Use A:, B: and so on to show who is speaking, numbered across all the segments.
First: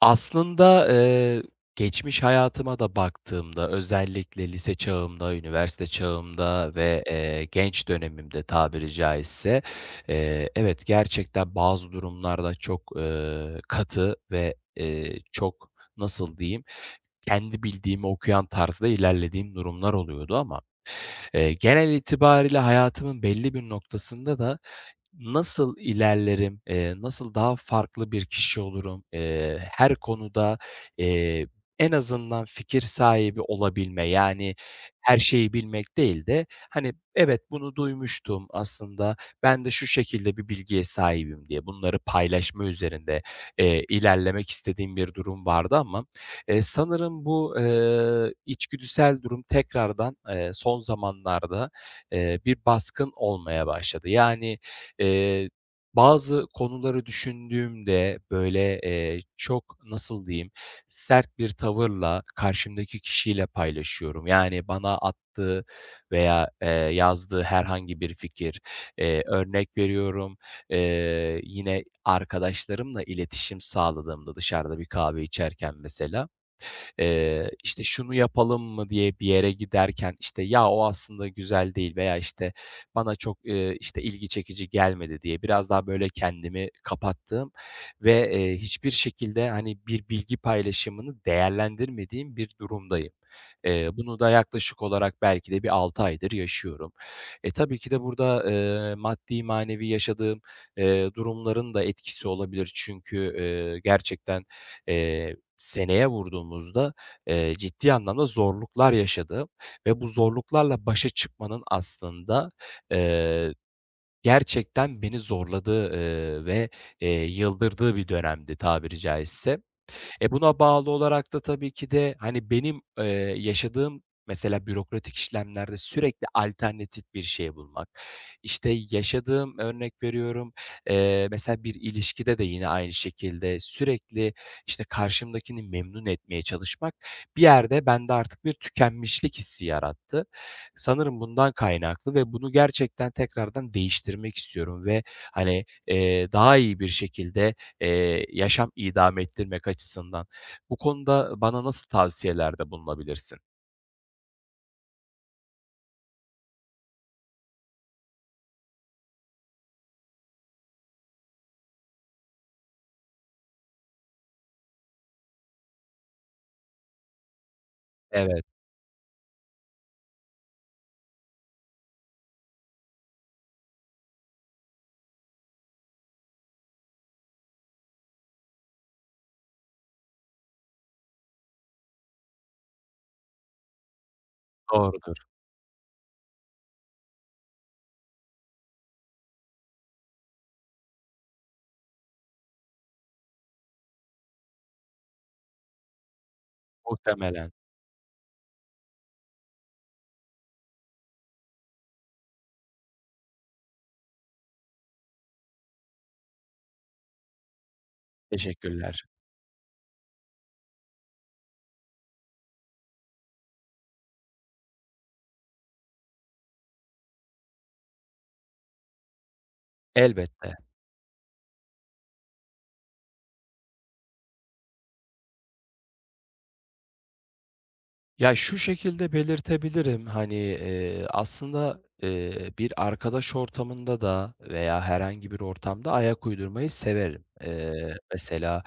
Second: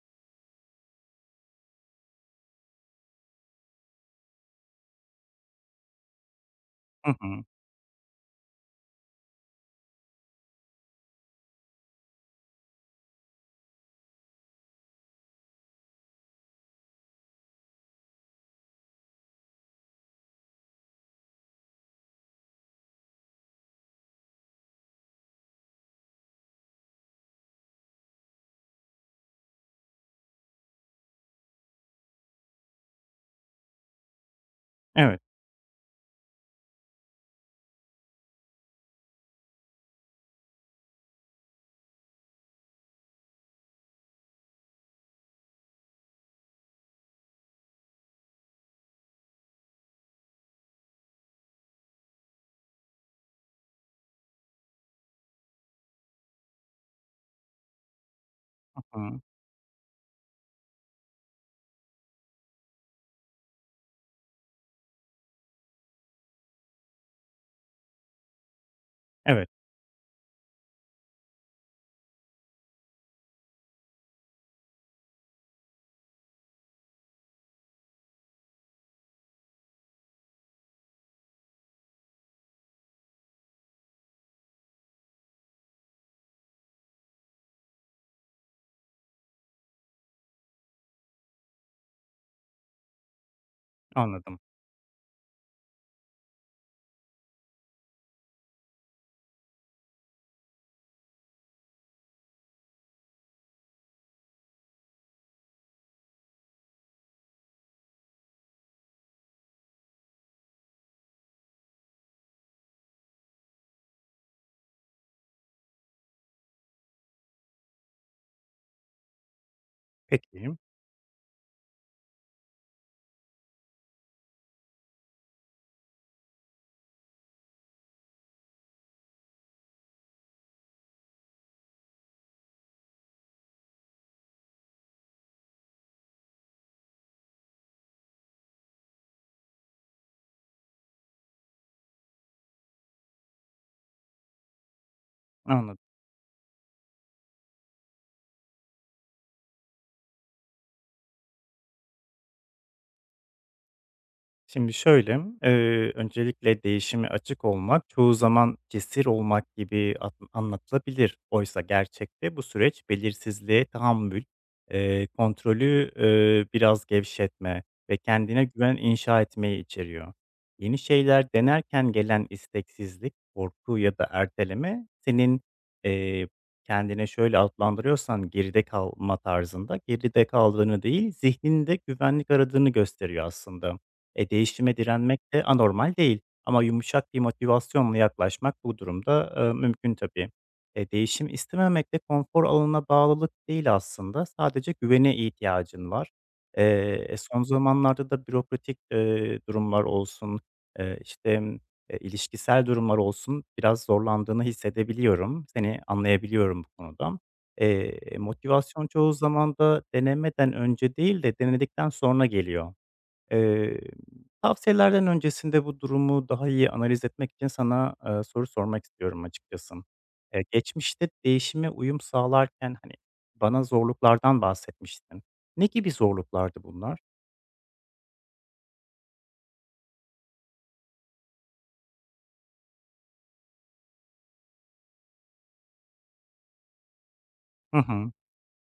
A: Aslında, geçmiş hayatıma da baktığımda, özellikle lise çağımda, üniversite çağımda ve,
B: Hı hı.
A: genç dönemimde tabiri caizse, evet, gerçekten bazı durumlarda çok, katı ve, çok, nasıl diyeyim, kendi bildiğimi okuyan tarzda ilerlediğim durumlar oluyordu ama, genel itibariyle hayatımın belli bir noktasında da nasıl ilerlerim, nasıl daha farklı bir kişi olurum, her konuda, eee, en azından fikir sahibi olabilme, yani her
B: Evet.
A: şeyi bilmek değil de, hani, evet bunu duymuştum aslında, ben de şu şekilde bir bilgiye sahibim diye bunları paylaşma üzerinde, ilerlemek istediğim bir durum vardı ama, sanırım bu, içgüdüsel durum tekrardan, son zamanlarda, bir baskın olmaya başladı. Yani, Eee, bazı konuları düşündüğümde, böyle,
B: Hı hı.
A: çok, nasıl diyeyim, sert bir tavırla karşımdaki kişiyle paylaşıyorum. Yani bana attığı veya, yazdığı herhangi bir fikir,
B: Evet,
A: örnek veriyorum, yine arkadaşlarımla iletişim sağladığımda dışarıda bir kahve içerken mesela işte, "Şunu yapalım mı?" diye bir yere giderken, işte, "Ya, o aslında güzel değil." veya, işte, "Bana çok, işte, ilgi çekici gelmedi." diye biraz daha, böyle, kendimi kapattığım ve, hiçbir şekilde, hani, bir bilgi paylaşımını değerlendirmediğim bir durumdayım. Bunu da
B: anladım.
A: yaklaşık olarak belki de bir 6 aydır yaşıyorum. Tabii ki de burada, maddi manevi yaşadığım, durumların da etkisi olabilir. Çünkü, gerçekten, eee seneye vurduğumuzda, ciddi anlamda zorluklar yaşadığım ve bu zorluklarla başa çıkmanın aslında, eee, gerçekten beni zorladığı, ve, yıldırdığı bir dönemdi tabiri caizse. E,
B: Peki,
A: buna bağlı olarak da tabii ki de, hani, benim, yaşadığım mesela bürokratik işlemlerde sürekli alternatif bir şey bulmak, işte, yaşadığım, örnek veriyorum, mesela bir ilişkide de yine aynı şekilde sürekli, işte, karşımdakini memnun etmeye çalışmak bir yerde bende artık bir tükenmişlik hissi yarattı. Sanırım bundan kaynaklı ve bunu gerçekten tekrardan değiştirmek istiyorum ve, hani,
B: anladım.
A: daha iyi bir şekilde yaşam idame ettirmek açısından. Bu konuda bana nasıl tavsiyelerde bulunabilirsin?
B: Şimdi şöyle, öncelikle değişime açık olmak çoğu zaman cesur olmak gibi anlatılabilir. Oysa gerçekte bu süreç belirsizliğe tahammül, kontrolü biraz gevşetme ve
A: Evet,
B: kendine güven inşa etmeyi içeriyor. Yeni şeyler denerken gelen isteksizlik, korku ya da erteleme senin eee, kendine şöyle adlandırıyorsan geride kalma tarzında geride kaldığını değil zihninde güvenlik aradığını gösteriyor aslında. E, değişime
A: doğrudur.
B: direnmek de anormal değil ama yumuşak bir motivasyonla yaklaşmak bu durumda, mümkün tabii. E, değişim istememek de konfor alanına bağlılık değil aslında, sadece güvene ihtiyacın var. Son
A: Muhtemelen.
B: zamanlarda da bürokratik, durumlar olsun, işte, ilişkisel durumlar olsun, biraz zorlandığını hissedebiliyorum. Seni anlayabiliyorum bu konuda. Motivasyon
A: Teşekkürler.
B: çoğu zaman da denemeden önce değil de denedikten sonra geliyor. Eee, Tavsiyelerden öncesinde bu durumu daha iyi analiz etmek için sana, soru sormak istiyorum açıkçası.
A: Elbette.
B: Geçmişte değişime uyum sağlarken, hani, bana zorluklardan bahsetmiştin. Ne gibi zorluklardı bunlar?
A: Ya, şu şekilde belirtebilirim, hani, aslında, bir arkadaş ortamında da veya herhangi bir ortamda ayak uydurmayı severim.
B: Hı
A: Eee,
B: hı.
A: mesela,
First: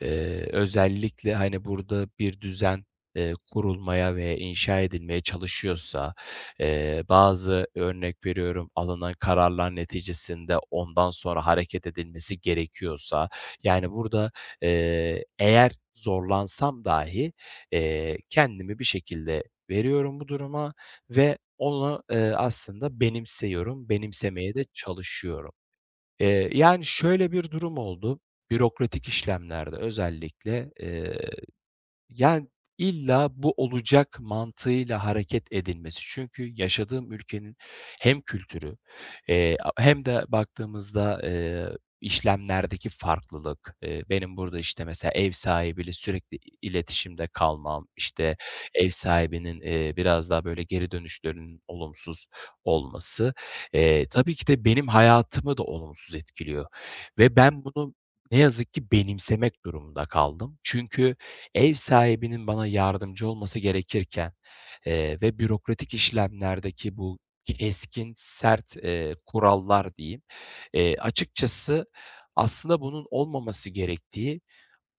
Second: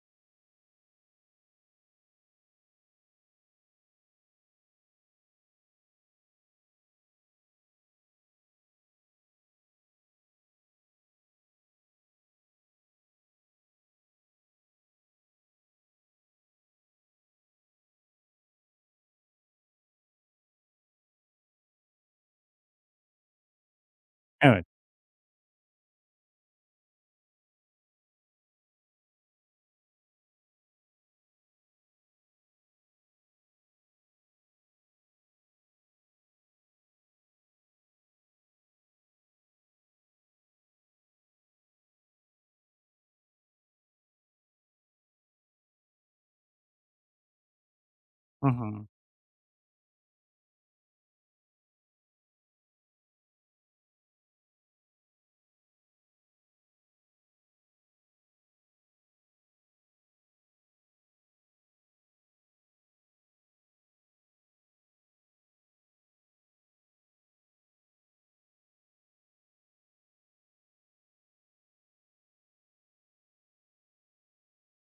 A: özellikle, hani, burada bir düzen, kurulmaya ve inşa edilmeye çalışıyorsa, bazı örnek veriyorum, alınan kararlar neticesinde ondan sonra hareket edilmesi gerekiyorsa, yani, burada, eğer zorlansam dahi kendimi bir şekilde veriyorum bu duruma ve onu, aslında benimsiyorum, benimsemeye de
B: Evet.
A: çalışıyorum. Yani şöyle bir durum oldu, bürokratik işlemlerde özellikle, yani, illa bu olacak mantığıyla hareket edilmesi. Çünkü yaşadığım ülkenin hem kültürü, a hem de baktığımızda, işlemlerdeki farklılık, benim burada, işte, mesela ev sahibiyle sürekli iletişimde kalmam, işte,
B: Hı hı.
A: ev sahibinin, biraz daha böyle geri dönüşlerinin olumsuz olması, tabii ki de benim hayatımı da olumsuz etkiliyor ve ben bunu ne yazık ki benimsemek durumunda kaldım. Çünkü ev sahibinin bana yardımcı olması gerekirken, ve bürokratik işlemlerdeki bu keskin, sert, kurallar diyeyim, açıkçası aslında bunun olmaması gerektiği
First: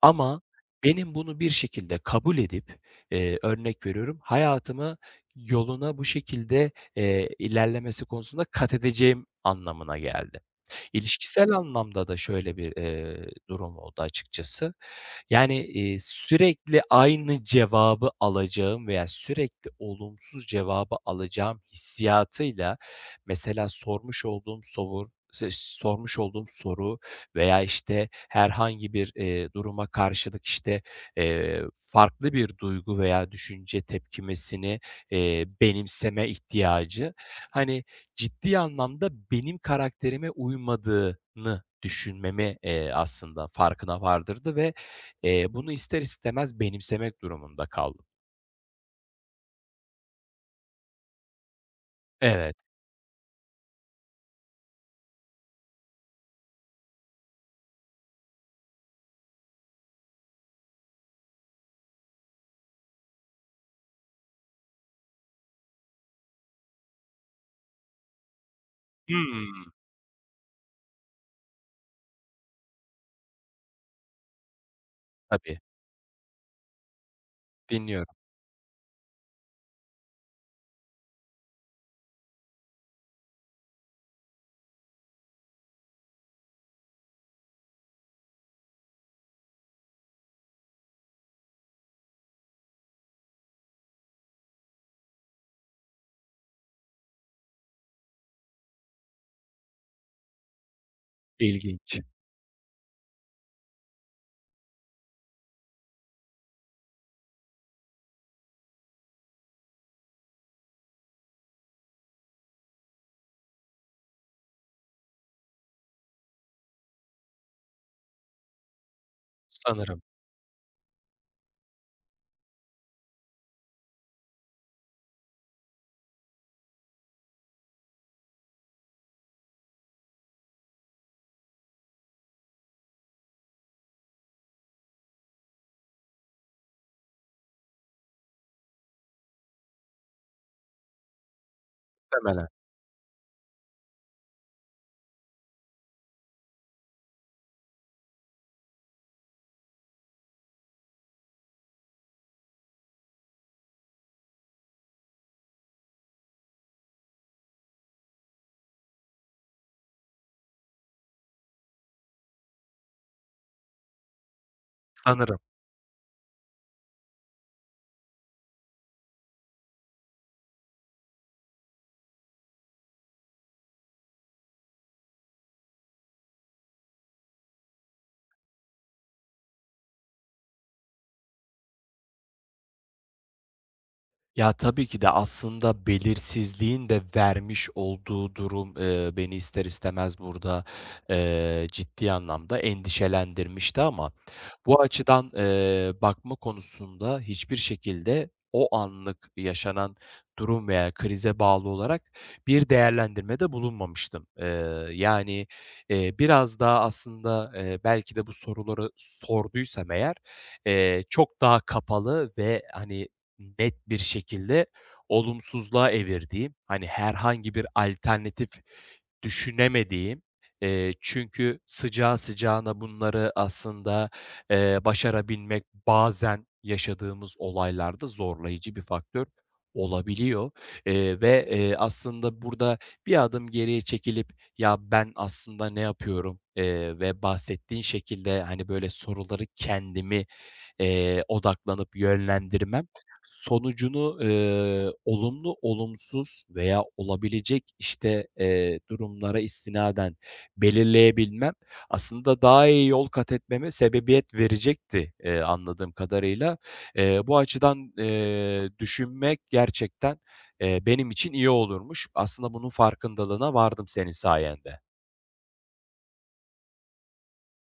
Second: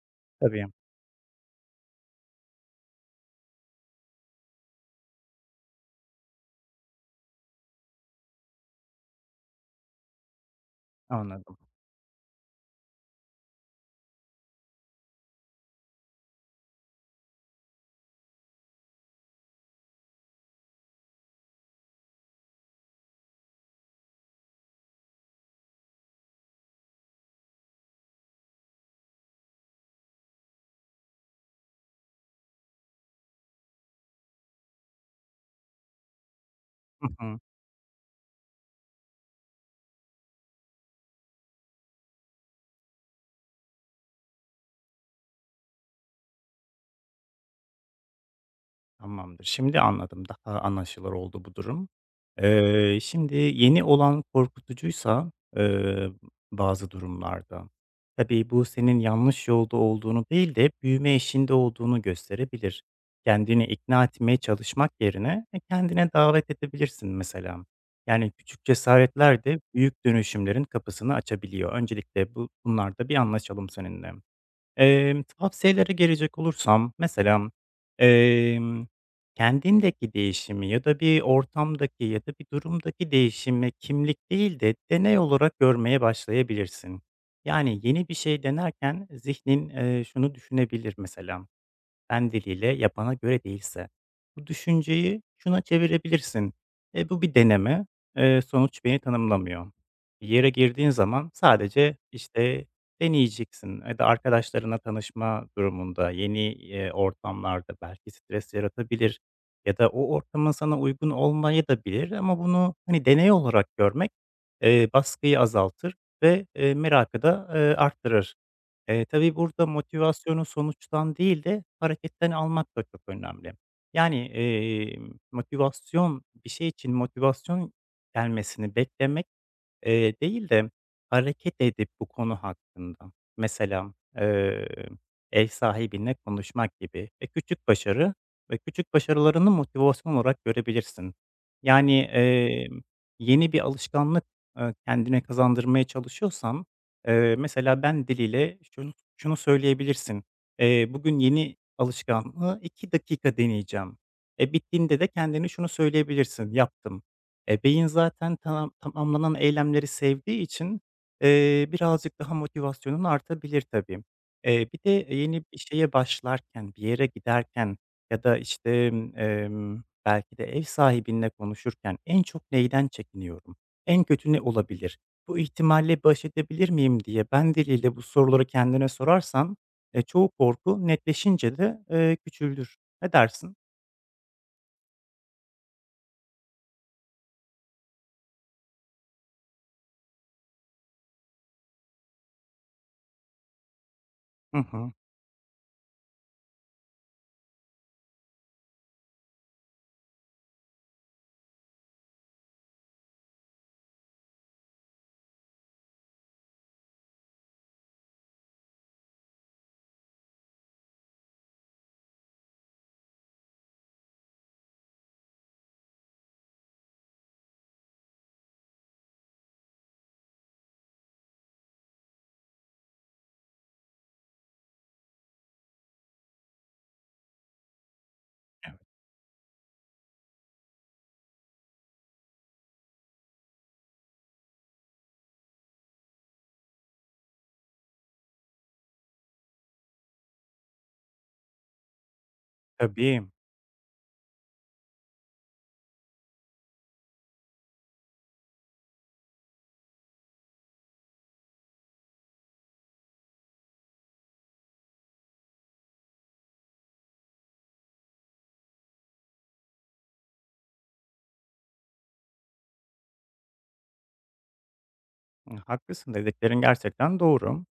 A: ama
B: Tabii,
A: benim bunu bir şekilde kabul edip, örnek veriyorum, hayatımı yoluna bu şekilde, ilerlemesi konusunda kat edeceğim anlamına geldi. İlişkisel
B: anladım.
A: anlamda da şöyle bir, durum oldu açıkçası. Yani, sürekli aynı cevabı alacağım veya sürekli olumsuz cevabı alacağım hissiyatıyla mesela sormuş olduğum soru veya, işte, herhangi bir, duruma karşılık, işte, farklı bir duygu veya düşünce tepkimesini, benimseme
B: Hı
A: ihtiyacı,
B: hı.
A: hani, ciddi anlamda benim karakterime uymadığını düşünmemi, aslında farkına vardırdı ve, bunu ister istemez benimsemek durumunda kaldım.
B: Tamamdır. Şimdi anladım, daha anlaşılır oldu bu durum.
A: Evet.
B: Şimdi yeni olan korkutucuysa, bazı durumlarda, tabii bu senin yanlış yolda olduğunu değil de büyüme işinde olduğunu gösterebilir. Kendini ikna etmeye çalışmak yerine e, kendine davet edebilirsin mesela. Yani küçük cesaretler de
A: Hımm.
B: büyük dönüşümlerin kapısını açabiliyor. Öncelikle bu bunlarda bir anlaşalım seninle.
A: Tabii,
B: Tavsiyelere gelecek olursam mesela,
A: dinliyorum.
B: emm, kendindeki değişimi ya da bir ortamdaki ya da bir durumdaki değişimi kimlik değil de deney olarak görmeye başlayabilirsin. Yani, yeni bir şey denerken zihnin, şunu düşünebilir mesela: ben diliyle yapana göre değilse. Bu düşünceyi şuna çevirebilirsin. E, bu bir deneme. E, sonuç beni tanımlamıyor. Bir yere girdiğin zaman sadece
A: İlginç.
B: işte deneyeceksin ya da arkadaşlarına tanışma durumunda yeni e, ortamlarda belki stres yaratabilir ya da o ortamın sana uygun olmayı da bilir ama bunu hani deney olarak görmek e, baskıyı azaltır ve e, merakı da e, arttırır. Tabii burada
A: Sanırım.
B: motivasyonu sonuçtan değil de hareketten almak da çok önemli. Yani, motivasyon bir şey için motivasyon gelmesini beklemek, değil de hareket edip bu konu hakkında mesela, ev sahibinle konuşmak gibi, e, küçük başarı ve küçük başarılarını motivasyon olarak görebilirsin. Yani,
A: Muhtemelen.
B: yeni bir alışkanlık, kendine kazandırmaya çalışıyorsan mesela ben diliyle şunu söyleyebilirsin: Bugün yeni alışkanlığı 2 dakika deneyeceğim." E, bittiğinde de kendine şunu söyleyebilirsin: "Yaptım." E, beyin zaten tamamlanan eylemleri sevdiği için, birazcık daha motivasyonun artabilir tabii. Bir de
A: Sanırım.
B: yeni bir şeye başlarken, bir yere giderken ya da, işte, belki de ev sahibinle konuşurken en çok neyden çekiniyorum, en kötü ne olabilir? Bu ihtimalle baş edebilir miyim diye ben diliyle bu soruları kendine sorarsan, çoğu korku netleşince de, küçülür. Ne dersin?
A: Ya, tabii ki de aslında belirsizliğin de vermiş olduğu durum, beni ister istemez burada, ciddi anlamda endişelendirmişti ama
B: Hı
A: bu
B: hı.
A: açıdan, bakma konusunda hiçbir şekilde o anlık yaşanan durum veya krize bağlı olarak bir değerlendirmede bulunmamıştım. Yani, biraz daha aslında, belki de bu soruları sorduysam eğer, çok daha kapalı ve, hani, net bir şekilde olumsuzluğa evirdiğim, hani, herhangi bir alternatif düşünemediğim, çünkü sıcağı sıcağına bunları aslında, başarabilmek bazen yaşadığımız olaylarda zorlayıcı bir faktör olabiliyor, ve, aslında burada bir adım geriye çekilip, "Ya, ben aslında ne yapıyorum?" Ve bahsettiğin şekilde, hani, böyle soruları kendimi, odaklanıp yönlendirmem
B: Tabii.
A: sonucunu, olumlu, olumsuz veya olabilecek, işte, durumlara istinaden belirleyebilmem aslında daha iyi yol kat etmeme sebebiyet verecekti, anladığım kadarıyla. Bu açıdan, düşünmek gerçekten, benim için iyi olurmuş. Aslında bunun farkındalığına vardım senin sayende.
B: Haklısın, dediklerin gerçekten doğru.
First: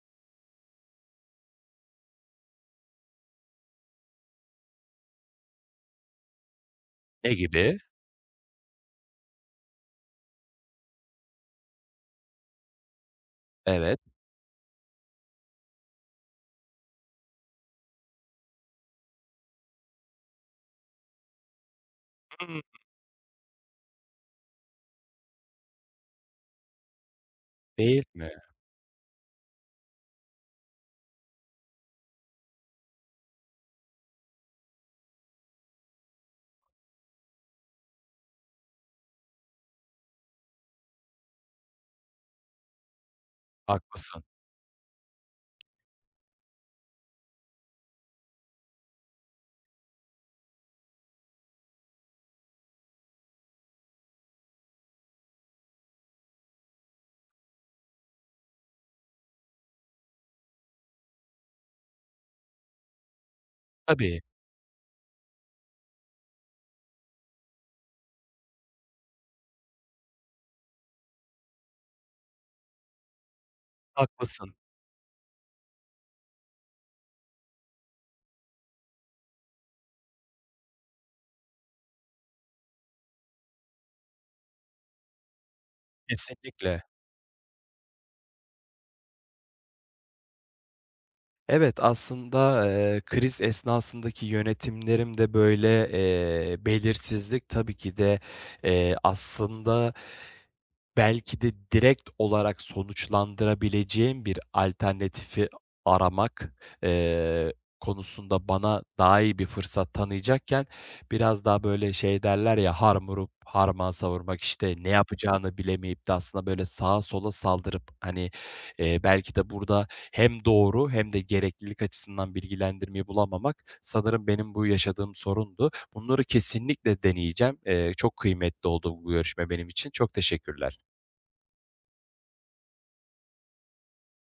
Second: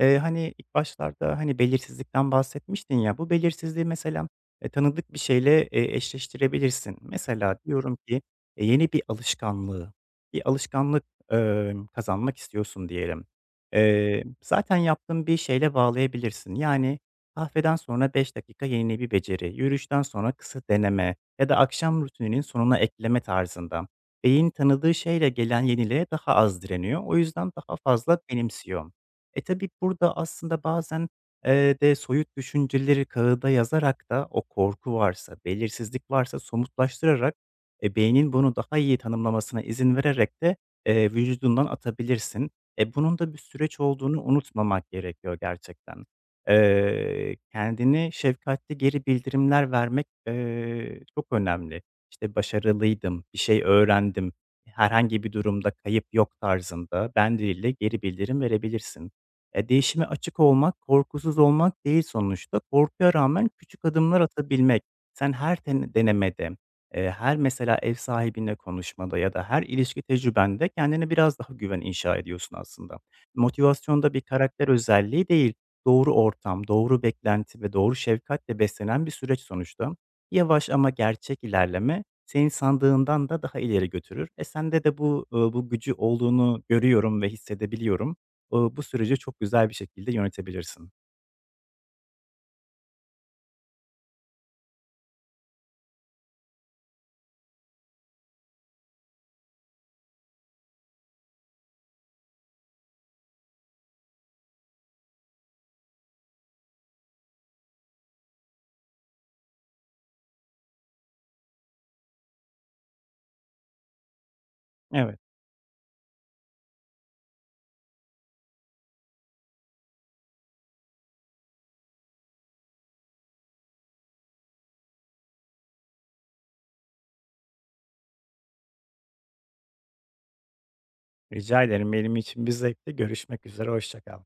B: Hani, ilk başlarda, hani, belirsizlikten bahsetmiştin ya, bu belirsizliği mesela, tanıdık bir şeyle, eşleştirebilirsin.
A: Ne
B: Mesela
A: gibi?
B: diyorum ki, e, yeni bir alışkanlığı, bir alışkanlık, kazanmak istiyorsun diyelim.
A: Evet.
B: Zaten yaptığın bir şeyle bağlayabilirsin. Yani, kahveden sonra 5 dakika yeni bir beceri, yürüyüşten sonra kısa deneme ya da akşam rutininin
A: Hımm.
B: sonuna ekleme tarzında. Beyin tanıdığı şeyle gelen yeniliğe daha az direniyor. O yüzden daha
A: Değil
B: fazla
A: mi?
B: benimsiyor. E, tabii burada aslında bazen, de soyut düşünceleri kağıda yazarak da o korku varsa, belirsizlik varsa somutlaştırarak, e, beynin bunu daha iyi tanımlamasına izin vererek de, vücudundan atabilirsin. E, bunun da bir süreç olduğunu
A: Haklısın.
B: unutmamak gerekiyor gerçekten. Kendine şefkatli geri bildirimler vermek, çok önemli. İşte, başarılıydım, bir şey öğrendim, herhangi bir durumda kayıp yok tarzında ben diliyle geri bildirim verebilirsin. Değişime açık olmak, korkusuz olmak değil sonuçta. Korkuya rağmen küçük
A: Tabii,
B: adımlar atabilmek. Sen her denemede, her mesela ev sahibinle konuşmada ya da her ilişki tecrübende kendine biraz daha güven inşa ediyorsun aslında. Motivasyon da bir
A: haklısın.
B: karakter özelliği değil, doğru ortam, doğru beklenti ve doğru şefkatle beslenen bir süreç sonuçta. Yavaş ama gerçek ilerleme senin sandığından da daha ileri götürür. E, sende de bu gücü olduğunu
A: Kesinlikle.
B: görüyorum ve hissedebiliyorum. Bu süreci çok güzel bir şekilde yönetebilirsin.
A: Evet, aslında, kriz esnasındaki yönetimlerim de böyle, belirsizlik tabii ki de, aslında belki de direkt olarak sonuçlandırabileceğim bir alternatifi aramak, eee, konusunda bana daha iyi bir fırsat tanıyacakken biraz daha, böyle, şey derler ya, harm vurup harman savurmak, işte, ne
B: Evet,
A: yapacağını bilemeyip de aslında, böyle, sağa sola saldırıp, hani, belki de burada hem doğru hem de gereklilik açısından bilgilendirmeyi bulamamak sanırım benim bu yaşadığım sorundu. Bunları kesinlikle deneyeceğim. Çok kıymetli oldu bu görüşme benim için. Çok teşekkürler.
B: rica ederim. Benim için bir zevkti. Görüşmek üzere, hoşça kal.